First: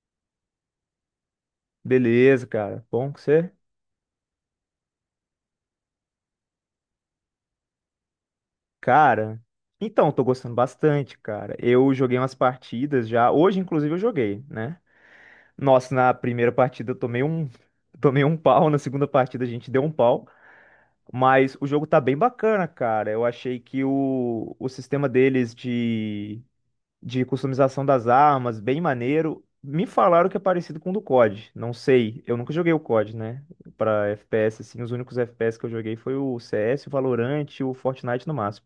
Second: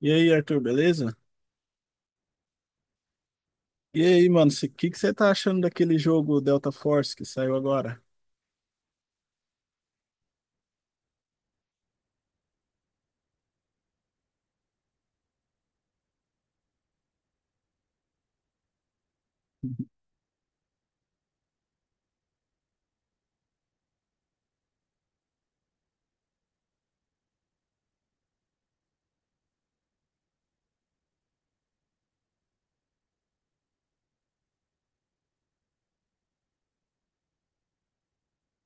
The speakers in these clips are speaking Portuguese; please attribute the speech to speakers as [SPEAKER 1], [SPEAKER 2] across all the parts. [SPEAKER 1] E aí, Arthur, beleza?
[SPEAKER 2] Beleza, cara. Bom que você.
[SPEAKER 1] E aí, mano, o que que você tá achando daquele jogo Delta Force que saiu agora?
[SPEAKER 2] Cara, então, tô gostando bastante, cara. Eu joguei umas partidas já. Hoje, inclusive, eu joguei, né? Nossa, na primeira partida eu tomei um, tomei um pau. Na segunda partida a gente deu um pau. Mas o jogo tá bem bacana, cara. Eu achei que o sistema deles de customização das armas, bem maneiro. Me falaram que é parecido com o do COD. Não sei, eu nunca joguei o COD, né? Pra FPS, assim, os únicos FPS que eu joguei foi o CS, o Valorant e o Fortnite no máximo.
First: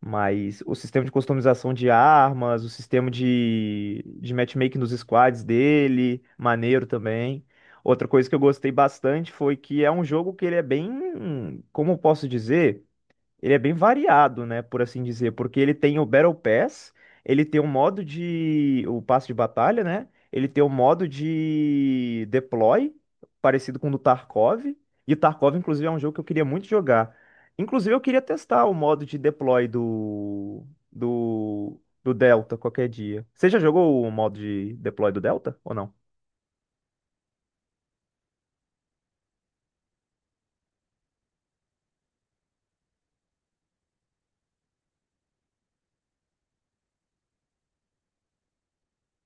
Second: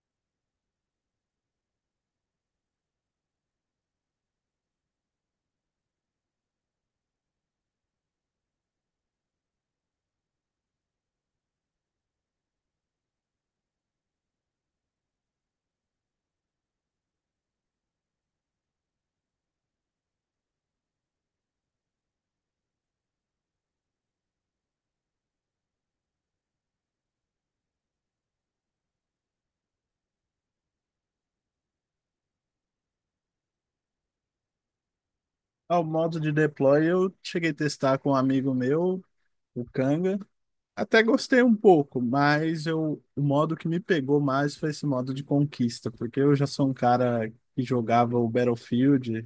[SPEAKER 2] Mas o sistema de customização de armas, o sistema de matchmaking nos squads dele, maneiro também. Outra coisa que eu gostei bastante foi que é um jogo que ele é bem, como eu posso dizer? Ele é bem variado, né, por assim dizer, porque ele tem o Battle Pass, ele tem o modo de o passe de batalha, né? Ele tem o modo de deploy, parecido com o do Tarkov, e o Tarkov inclusive é um jogo que eu queria muito jogar. Inclusive eu queria testar o modo de deploy do Delta qualquer dia. Você já jogou o modo de deploy do Delta ou
[SPEAKER 1] Ah, o
[SPEAKER 2] não?
[SPEAKER 1] modo de deploy eu cheguei a testar com um amigo meu, o Kanga. Até gostei um pouco, mas o modo que me pegou mais foi esse modo de conquista, porque eu já sou um cara que jogava o Battlefield.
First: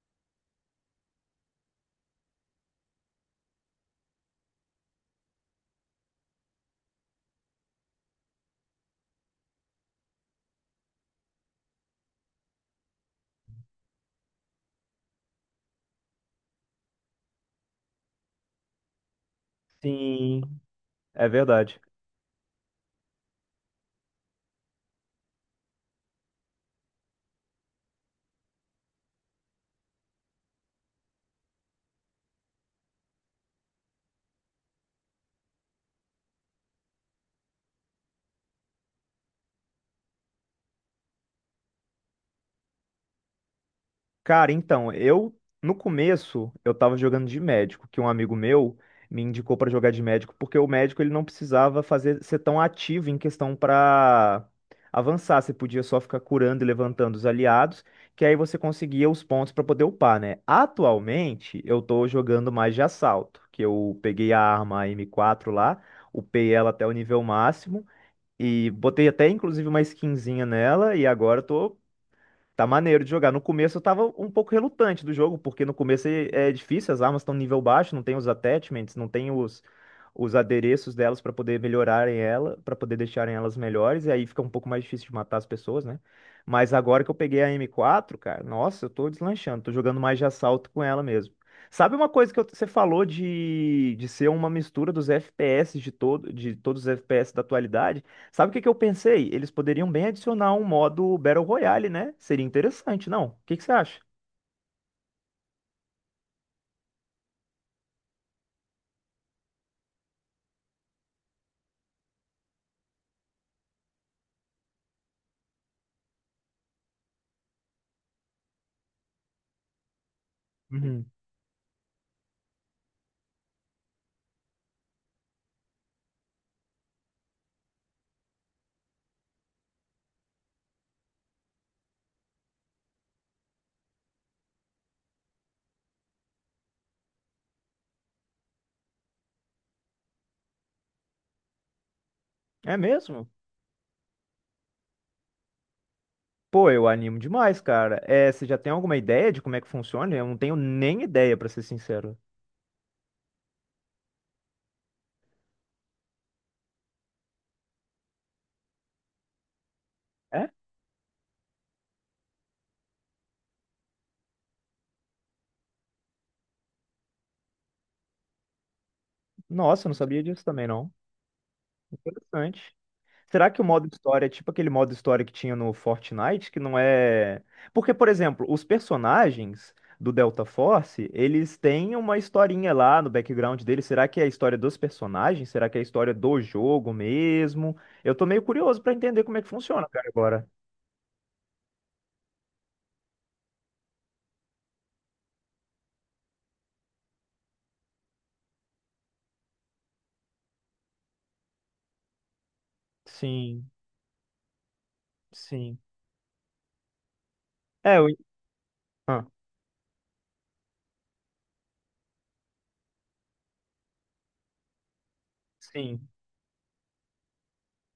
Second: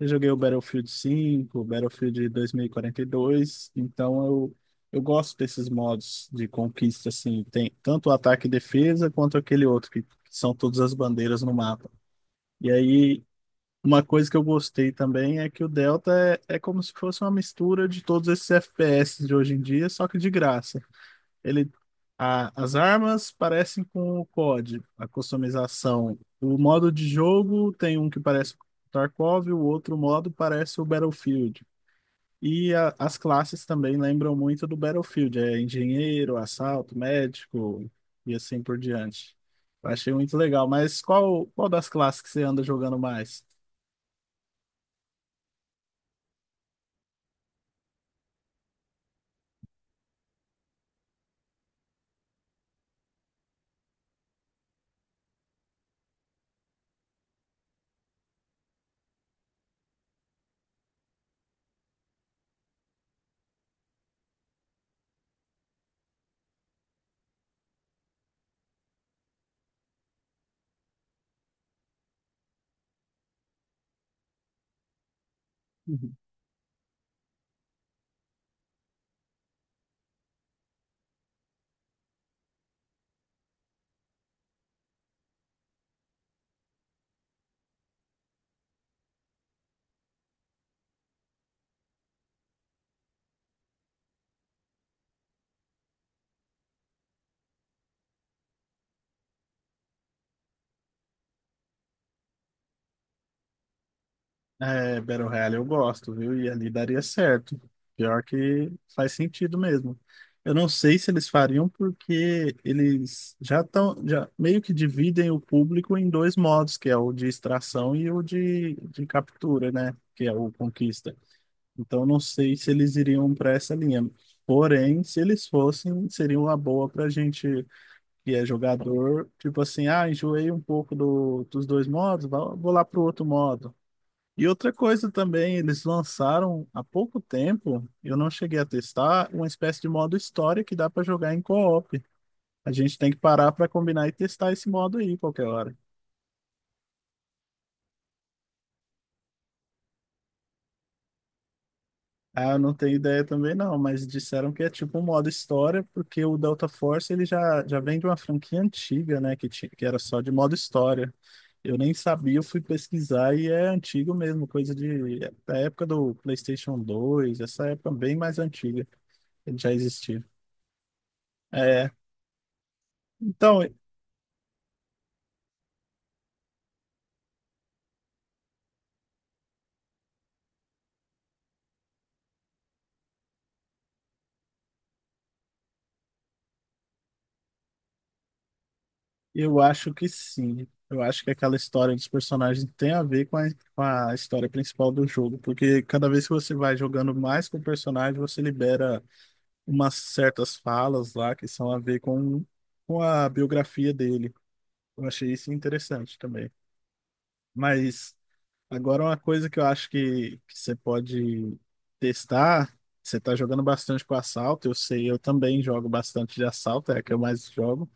[SPEAKER 1] Eu joguei o Battlefield 5, o Battlefield 2042, então eu gosto desses modos de conquista, assim, tem tanto o ataque e defesa quanto aquele outro, que são todas as bandeiras no mapa. E aí, uma coisa que eu gostei também é que o Delta é como se fosse uma mistura de todos esses FPS de hoje em dia, só que de
[SPEAKER 2] Sim,
[SPEAKER 1] graça.
[SPEAKER 2] é
[SPEAKER 1] Ele,
[SPEAKER 2] verdade.
[SPEAKER 1] as armas parecem com o COD, a customização. O modo de jogo tem um que parece com o Tarkov, o outro modo parece o Battlefield. E as classes também lembram muito do Battlefield, é engenheiro, assalto, médico e assim por diante. Eu achei muito legal, mas qual das classes que você anda jogando mais?
[SPEAKER 2] Cara, então, eu no começo eu tava jogando de médico, que um amigo meu me indicou pra jogar de médico, porque o médico ele não precisava fazer ser tão ativo em questão pra avançar, você podia só ficar curando e levantando os aliados, que aí você conseguia os pontos pra poder upar, né? Atualmente eu tô jogando mais de assalto, que eu peguei a arma M4 lá, upei ela até o nível máximo e botei até inclusive uma skinzinha nela e agora eu tô tá maneiro de jogar. No começo eu tava um pouco relutante do jogo, porque no começo é difícil, as armas estão nível baixo, não tem os attachments, não tem os adereços delas pra poder melhorarem ela, pra poder deixarem elas melhores, e aí fica um pouco mais difícil de matar as pessoas, né? Mas agora que eu peguei a M4, cara, nossa, eu tô deslanchando, tô jogando mais de assalto com ela mesmo. Sabe uma coisa você falou de ser uma mistura dos FPS de todos os FPS da atualidade? Sabe o que que eu pensei? Eles poderiam bem adicionar um modo Battle Royale, né? Seria interessante, não? O que que você acha?
[SPEAKER 1] É, Battle Royale eu gosto, viu? E ali daria certo. Pior que faz sentido mesmo. Eu não sei se eles fariam porque eles já meio que dividem o público em dois modos, que é o de extração e o de captura, né? Que é o
[SPEAKER 2] Uhum.
[SPEAKER 1] conquista. Então não sei se eles iriam para essa linha. Porém, se eles fossem, seria uma boa para gente que é jogador, tipo assim, ah, enjoei um pouco dos dois modos, vou lá pro outro modo. E outra coisa também, eles lançaram há pouco tempo, eu não cheguei a testar, uma espécie de modo história que dá para jogar em co-op. A
[SPEAKER 2] É
[SPEAKER 1] gente tem que
[SPEAKER 2] mesmo?
[SPEAKER 1] parar para combinar e testar esse modo aí qualquer hora.
[SPEAKER 2] Pô, eu animo demais, cara. É, você já tem alguma ideia de como é que funciona? Eu não tenho nem ideia, pra ser sincero.
[SPEAKER 1] Ah, eu não tenho ideia também não, mas disseram que é tipo um modo história, porque o Delta Force ele já vem de uma franquia antiga, né, que era só de
[SPEAKER 2] É?
[SPEAKER 1] modo história. Eu nem sabia, eu fui pesquisar e é antigo mesmo, coisa da época do PlayStation 2, essa época bem mais antiga, ele já
[SPEAKER 2] Nossa, eu não
[SPEAKER 1] existia.
[SPEAKER 2] sabia disso também, não.
[SPEAKER 1] É,
[SPEAKER 2] Interessante. Será que
[SPEAKER 1] então,
[SPEAKER 2] o modo história é tipo aquele modo história que tinha no Fortnite, que não é... Porque, por exemplo, os personagens do Delta Force, eles têm uma historinha lá no background deles. Será que é a história dos personagens? Será que é a história do jogo mesmo? Eu tô meio curioso pra entender como é que
[SPEAKER 1] eu
[SPEAKER 2] funciona,
[SPEAKER 1] acho
[SPEAKER 2] cara,
[SPEAKER 1] que
[SPEAKER 2] agora.
[SPEAKER 1] sim. Eu acho que aquela história dos personagens tem a ver com a história principal do jogo, porque cada vez que você vai jogando mais com o personagem, você libera umas certas falas lá que são a ver com a
[SPEAKER 2] Sim,
[SPEAKER 1] biografia dele. Eu achei isso
[SPEAKER 2] sim.
[SPEAKER 1] interessante também.
[SPEAKER 2] É, eu...
[SPEAKER 1] Mas agora uma
[SPEAKER 2] Ah,
[SPEAKER 1] coisa que eu acho que você pode testar, você tá jogando bastante com assalto, eu sei, eu também jogo
[SPEAKER 2] sim.
[SPEAKER 1] bastante de assalto, é a que eu mais jogo.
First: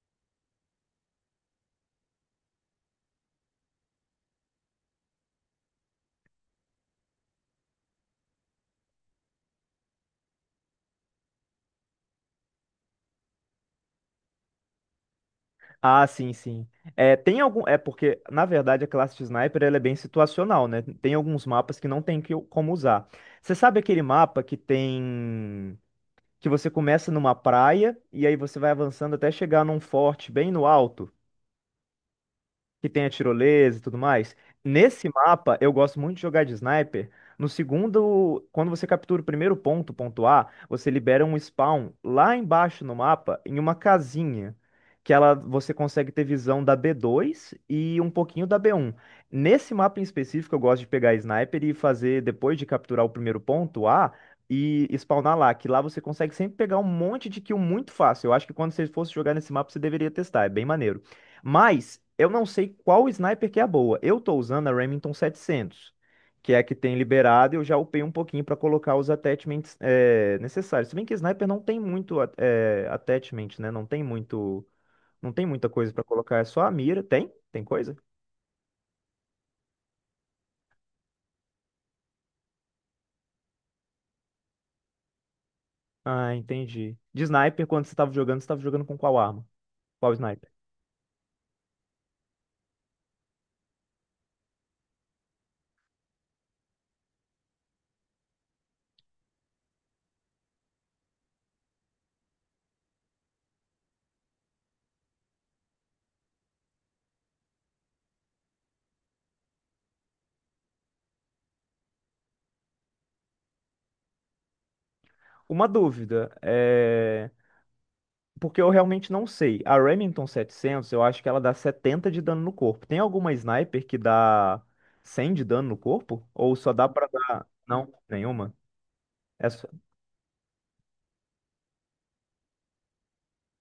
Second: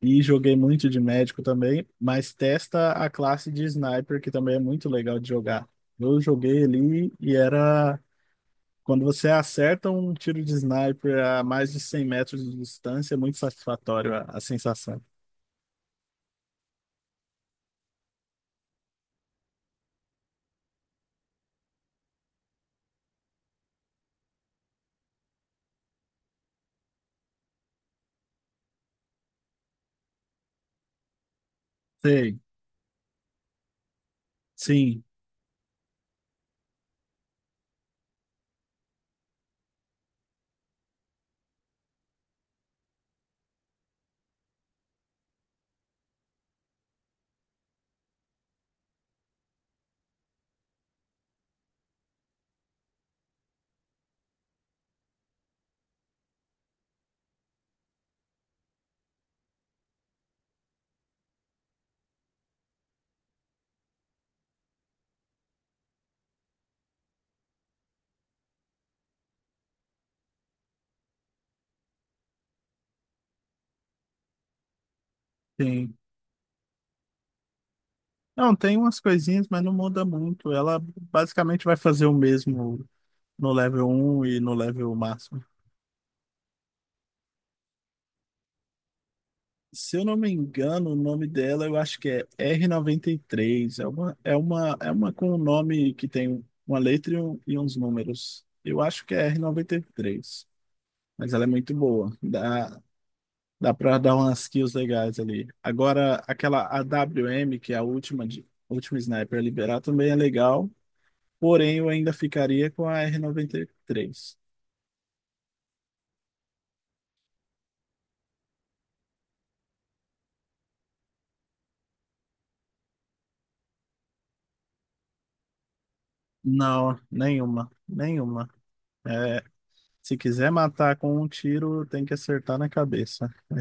[SPEAKER 1] E joguei muito de médico também, mas testa a classe de sniper, que também é muito legal de jogar. Eu joguei ali e era. Quando você acerta um tiro de sniper a mais de 100 metros de distância, é muito satisfatório a sensação.
[SPEAKER 2] Ah, sim, sim. É, tem algum. É porque, na verdade, a classe de sniper ela é bem situacional, né? Tem alguns mapas que não tem que, como usar. Você sabe aquele mapa que tem. Que você começa numa praia e aí você vai avançando até chegar num forte bem no alto?
[SPEAKER 1] Sei,
[SPEAKER 2] Que tem a tirolesa e tudo mais.
[SPEAKER 1] sim,
[SPEAKER 2] Nesse mapa, eu gosto muito de jogar de sniper. No segundo, quando você captura o primeiro ponto, ponto A, você libera um spawn lá embaixo no mapa, em uma casinha, que ela você consegue ter visão da B2 e um pouquinho da B1. Nesse mapa em específico, eu gosto de pegar sniper e fazer, depois de capturar o primeiro ponto A, e spawnar lá, que lá você consegue sempre pegar um monte de kill muito fácil. Eu acho que quando você fosse jogar nesse mapa, você deveria testar, é bem maneiro. Mas eu não sei qual sniper que é a boa. Eu tô usando a Remington 700, que é a que tem liberado. Eu já upei um pouquinho para colocar os attachments necessários. Se bem que sniper não tem muito attachment, né? Não tem muita coisa
[SPEAKER 1] sim.
[SPEAKER 2] para colocar. É só a mira. Tem? Tem coisa?
[SPEAKER 1] Não, tem umas coisinhas, mas não muda muito. Ela basicamente vai fazer o mesmo no level um e no level máximo.
[SPEAKER 2] Ah, entendi. De sniper, quando você estava jogando com qual arma?
[SPEAKER 1] Se eu
[SPEAKER 2] Qual
[SPEAKER 1] não me
[SPEAKER 2] sniper?
[SPEAKER 1] engano, o nome dela eu acho que é R-93. É uma com um nome que tem uma letra e uns números. Eu acho que é R noventa e três. Mas ela é muito boa. Dá pra dar umas kills legais ali. Agora, aquela AWM, que é a última, última sniper a liberar, também é legal. Porém, eu ainda ficaria com a R-93.
[SPEAKER 2] Uma dúvida, é, porque eu realmente não sei. A Remington setecentos eu acho que ela dá 70 de dano no corpo. Tem alguma sniper que dá 100 de dano no corpo? Ou só dá
[SPEAKER 1] Não,
[SPEAKER 2] pra dar...
[SPEAKER 1] nenhuma.
[SPEAKER 2] Não,
[SPEAKER 1] Nenhuma.
[SPEAKER 2] nenhuma?
[SPEAKER 1] É.
[SPEAKER 2] Essa...
[SPEAKER 1] Se quiser matar com um tiro, tem que acertar na cabeça. É,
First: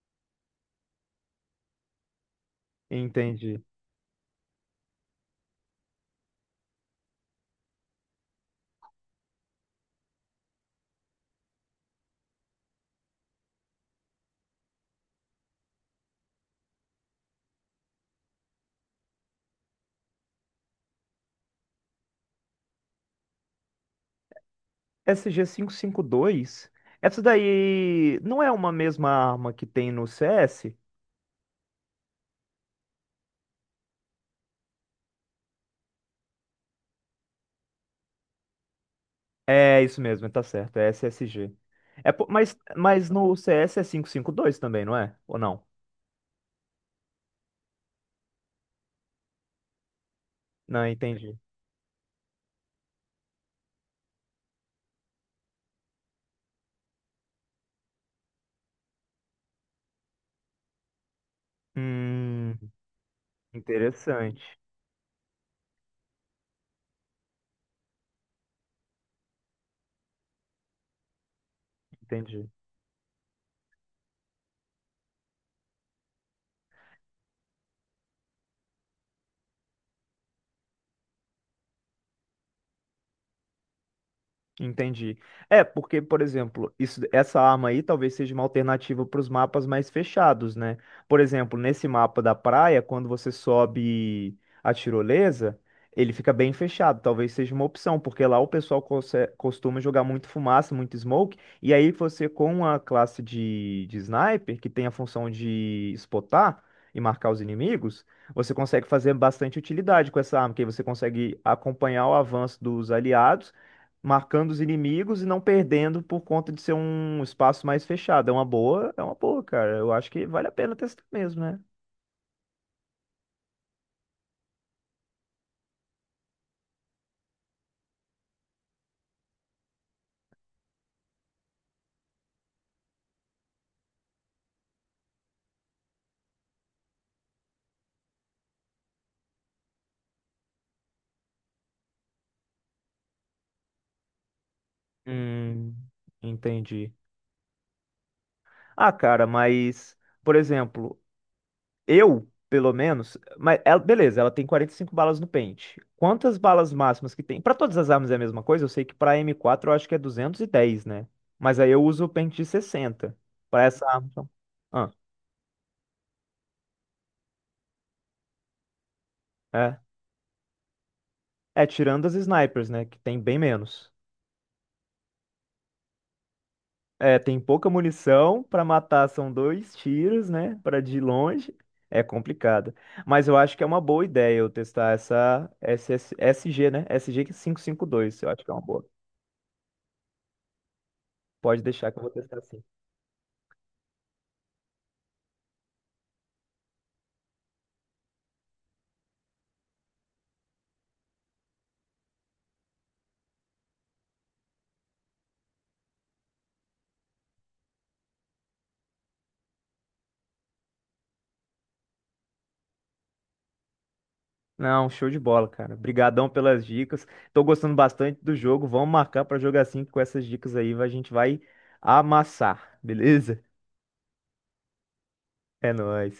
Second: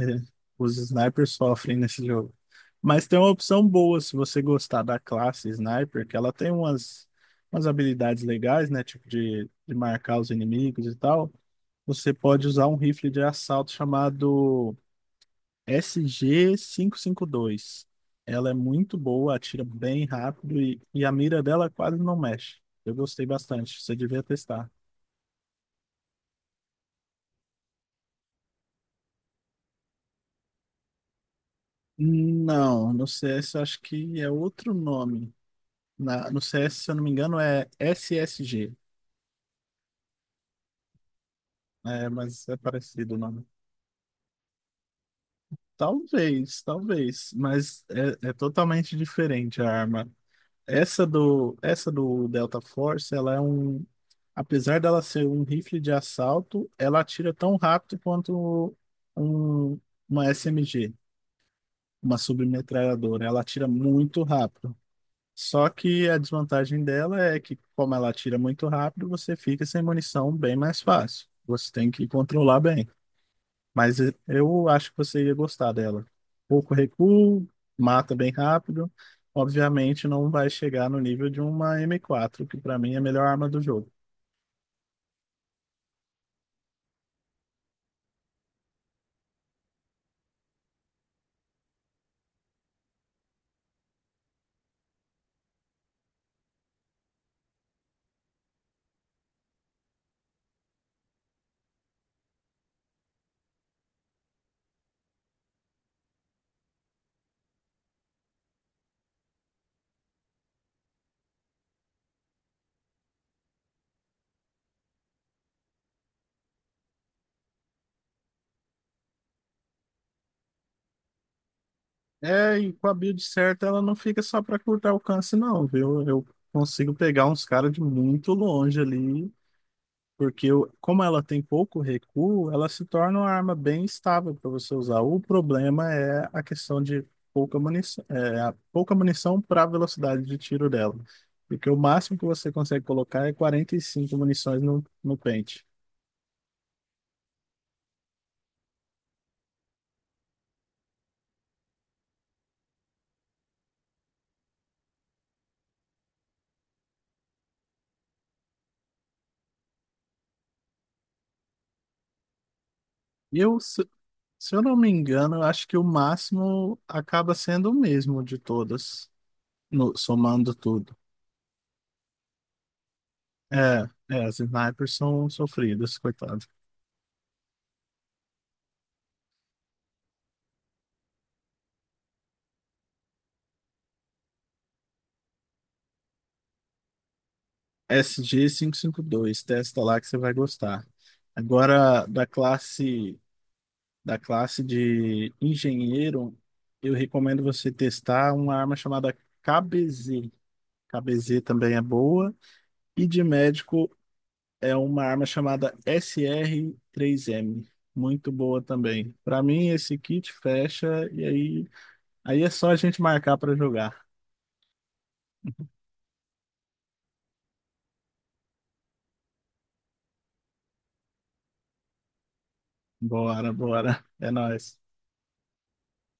[SPEAKER 1] os snipers sofrem nesse jogo. Mas tem uma
[SPEAKER 2] Entendi.
[SPEAKER 1] opção boa se você gostar da classe sniper, que ela tem umas habilidades legais, né? Tipo de marcar os inimigos e tal. Você pode usar um rifle de assalto chamado SG-552. Ela é muito boa, atira bem rápido e a mira dela quase não mexe. Eu gostei bastante, você devia testar.
[SPEAKER 2] SG dois, essa daí não é uma mesma arma que tem no CS?
[SPEAKER 1] Não, no CS eu acho que é outro nome. No CS, se eu não me engano, é SSG,
[SPEAKER 2] É isso mesmo, tá certo, é SSG.
[SPEAKER 1] né?
[SPEAKER 2] É,
[SPEAKER 1] Mas é
[SPEAKER 2] mas
[SPEAKER 1] parecido o
[SPEAKER 2] no
[SPEAKER 1] nome.
[SPEAKER 2] CS é 552 também, não é? Ou não?
[SPEAKER 1] Talvez, talvez, mas é totalmente diferente a arma.
[SPEAKER 2] Não,
[SPEAKER 1] Essa
[SPEAKER 2] entendi.
[SPEAKER 1] do, essa do Delta Force, ela é um. Apesar dela ser um rifle de assalto, ela atira tão rápido quanto um, uma SMG, uma
[SPEAKER 2] Hum,
[SPEAKER 1] submetralhadora. Ela atira muito
[SPEAKER 2] interessante.
[SPEAKER 1] rápido. Só que a desvantagem dela é que, como ela atira muito rápido, você fica sem munição bem mais fácil. Você tem que
[SPEAKER 2] Entendi.
[SPEAKER 1] controlar bem. Mas eu acho que você ia gostar dela. Pouco recuo, mata bem rápido. Obviamente não vai chegar no nível de uma M4, que pra mim é a melhor arma do jogo.
[SPEAKER 2] Entendi. É, porque, por exemplo, isso, essa arma aí talvez seja uma alternativa para os mapas mais fechados, né? Por exemplo, nesse mapa da praia, quando você sobe a tirolesa, ele fica bem fechado. Talvez seja uma opção, porque lá o pessoal costuma jogar muito fumaça, muito smoke, e aí você, com a classe de sniper, que tem a função de spotar e marcar os inimigos. Você consegue fazer bastante utilidade com essa arma, que aí você consegue acompanhar o avanço dos aliados marcando os inimigos e não perdendo por conta de ser um espaço mais fechado. É uma boa, cara. Eu acho que vale a pena testar mesmo, né?
[SPEAKER 1] É, e com a build certa, ela não fica só pra curto alcance, não, viu? Eu consigo pegar uns caras de muito longe ali. Porque como ela tem pouco recuo, ela se torna uma arma bem estável para você usar. O problema é a questão de pouca munição, a pouca munição para a velocidade de tiro dela. Porque o máximo que você consegue colocar é 45 munições no pente.
[SPEAKER 2] Hum, entendi. Ah, cara, mas, por exemplo, eu, pelo menos, mas ela, beleza, ela tem 45 balas no pente. Quantas balas máximas que tem? Pra todas as armas é a mesma coisa? Eu sei que pra M4 eu acho que é 210, né? Mas aí eu uso o pente de 60.
[SPEAKER 1] E eu,
[SPEAKER 2] Pra essa
[SPEAKER 1] se,
[SPEAKER 2] arma. Então.
[SPEAKER 1] se eu não me
[SPEAKER 2] Ah,
[SPEAKER 1] engano, eu acho que o máximo acaba sendo o mesmo de todas,
[SPEAKER 2] é.
[SPEAKER 1] somando tudo.
[SPEAKER 2] É, tirando as snipers, né? Que tem bem
[SPEAKER 1] É,
[SPEAKER 2] menos.
[SPEAKER 1] é, as snipers são sofridas, coitado.
[SPEAKER 2] É, tem pouca munição pra matar, são dois tiros, né? Pra de longe. É complicado. Mas eu acho que é uma boa ideia eu testar essa SS SG, né? SG dois eu acho que é uma boa.
[SPEAKER 1] SG dois, testa lá que você vai gostar.
[SPEAKER 2] Pode deixar que eu
[SPEAKER 1] Agora,
[SPEAKER 2] vou
[SPEAKER 1] da
[SPEAKER 2] testar sim.
[SPEAKER 1] classe, da classe de engenheiro, eu recomendo você testar uma arma chamada KBZ. KBZ também é boa. E de médico é uma arma chamada SR-3M. Muito boa também. Para mim, esse kit fecha e aí, é só a gente marcar para jogar.
[SPEAKER 2] Não, show de bola, cara. Obrigadão pelas dicas. Tô gostando bastante do jogo. Vamos marcar pra jogar assim que com essas dicas aí, a gente vai amassar, beleza?
[SPEAKER 1] Bora, bora. É nóis.
[SPEAKER 2] É nóis.